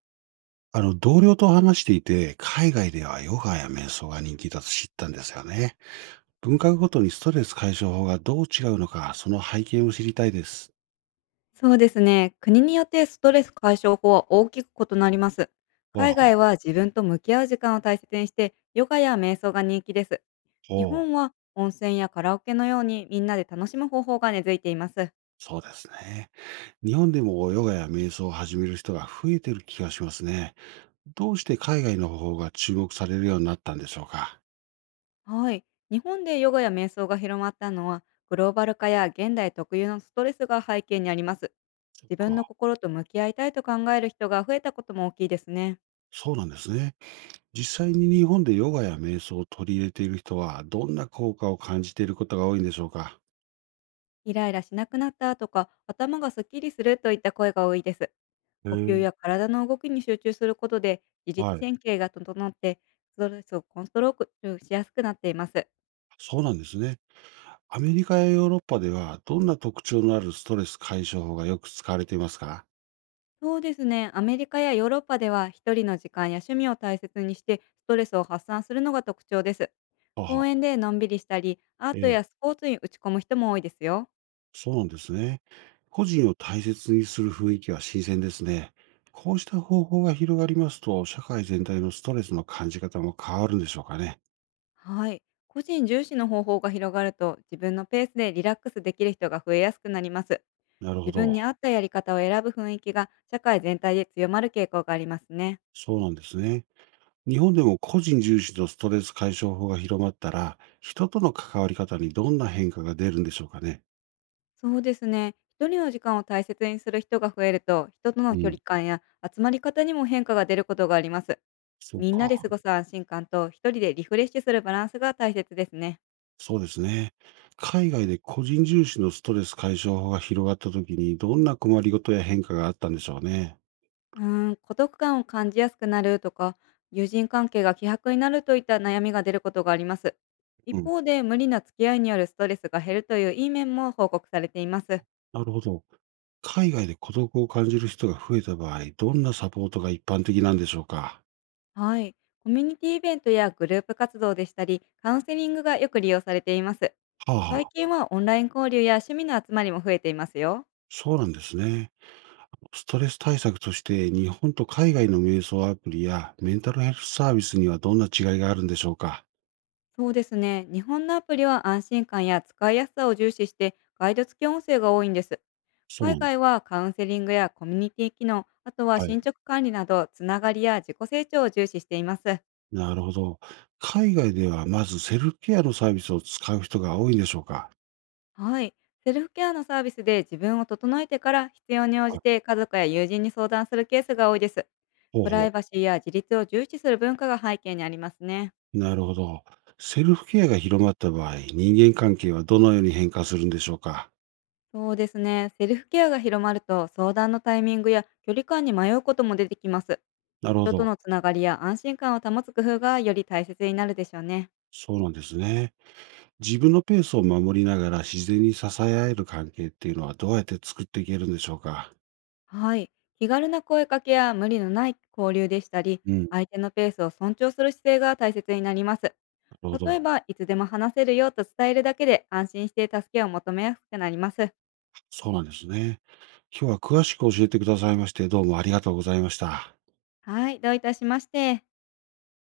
同僚と話していて、海外ではヨガや瞑想が人気だと知ったんですよね。文化ごとにストレス解消法がどう違うのか、その背景を知りたいです。そうですね。国によってストレス解消法は大きく異なります。ほう海ほう。外は自分と向き合う時間を大切にして、ヨガや瞑想が人気です。日ほ本う。は温泉やカラオケのようにみんなで楽しむ方法が根付いています。そうですね。日本でもヨガや瞑想を始める人が増えてる気がしますね。どうして海外の方法が注目されるようになったんでしょうか。はい。日本でヨガや瞑想が広まったのは、グローバル化や現代特有のストレスが背景にあります。そっ自分のか。心と向き合いたいと考える人が増えたことも大きいですね。そうなんですね。実際に日本でヨガや瞑想を取り入れている人は、どんな効果を感じていることが多いんでしょうか。イライラしなくなったとか、頭がすっきりするといった声が多いです。へ呼吸え。や体の動きに集中することで自律はい。神経が整って、ストレスをコントロールしやすくなっています。そうなんですね。アメリカやヨーロッパでは、どんな特徴のあるストレス解消法がよく使われていますか？そうですね。アメリカやヨーロッパでは、一人の時間や趣味を大切にしてストレスを発散するのが特徴です。は公は。園でのんびりしたり、アーえトえ、やスポーツに打ち込む人も多いですよ。そうなんですね。個人を大切にする雰囲気は新鮮ですね。こうした方法が広がりますと、社会全体のストレスの感じ方も変わるんでしょうかね。はい。個人重視の方法が広がると、自分のペースでリラックスできる人が増えやすくなります。なるほ自分ど。に合ったやり方を選ぶ雰囲気が社会全体で強まる傾向がありますね。そうなんですね。日本でも個人重視のストレス解消法が広まったら、人との関わり方にどんな変化が出るんでしょうかね。そうですね。一人の時間を大切にする人が増えると、人とうの距ん。離感や集まり方にも変化が出ることがあります。そうみんなでか。過ごす安心感と、一人でリフレッシュするバランスが大切ですね。そうですね。海外で個人重視のストレス解消法が広がったときに、どんな困りごとや変化があったんでしょうね。うー孤独感を感じやすくなるとか、友人関係が希薄になるといった悩みが出ることがあります。う一ん。方で、無理な付き合いによるストレスが減るといういい面も報告されています。なるほど。海外で孤独を感じる人が増えた場合、どんなサポートが一般的なんでしょうか。はい。コミュニティイベントやグループ活動でしたり、カウンセリングがよく利用されています。はあ最は近あ、はオンライン交流や趣味の集まりも増えていますよ。そうなんですね。ストレス対策として、日本と海外の瞑想アプリやメンタルヘルスサービスにはどんな違いがあるんでしょうか。そうですね。日本のアプリは安心感や使いやすさを重視して、ガイド付き音声が多いんです。そう海なん。外はカウンセリングやコミュニティ機能、あとはは進い。捗管理など、つながりや自己成長を重視しています。なるほど。海外ではまずセルフケアのサービスを使う人が多いんでしょうか。はい。セルフケアのサービスで自分を整えてから、必要に応はじい。て家族や友人に相談するケースが多いです。ほうプラほイバう。シーや自立を重視する文化が背景にありますね。なるほど。セルフケアが広まった場合、人間関係はどのように変化するんでしょうか。そうですね。セルフケアが広まると、相談のタイミングや距離感に迷うことも出てきます。なるほ人とど。のつながりや安心感を保つ工夫がより大切になるでしょうね。そうなんですね。自分のペースを守りながら自然に支え合える関係っていうのはどうやって作っていけるんでしょうか。はい。気軽な声かけや無理のない交流でしたり、うん、なる相手のペースを尊重する姿勢が大切になります。ほ例えど。ば、いつでも話せるよと伝えるだけで安心して助けを求めやすくなります。そうなんですね。今日は詳しく教えてくださいまして、どうもありがとうございました。はい、どういたしまして。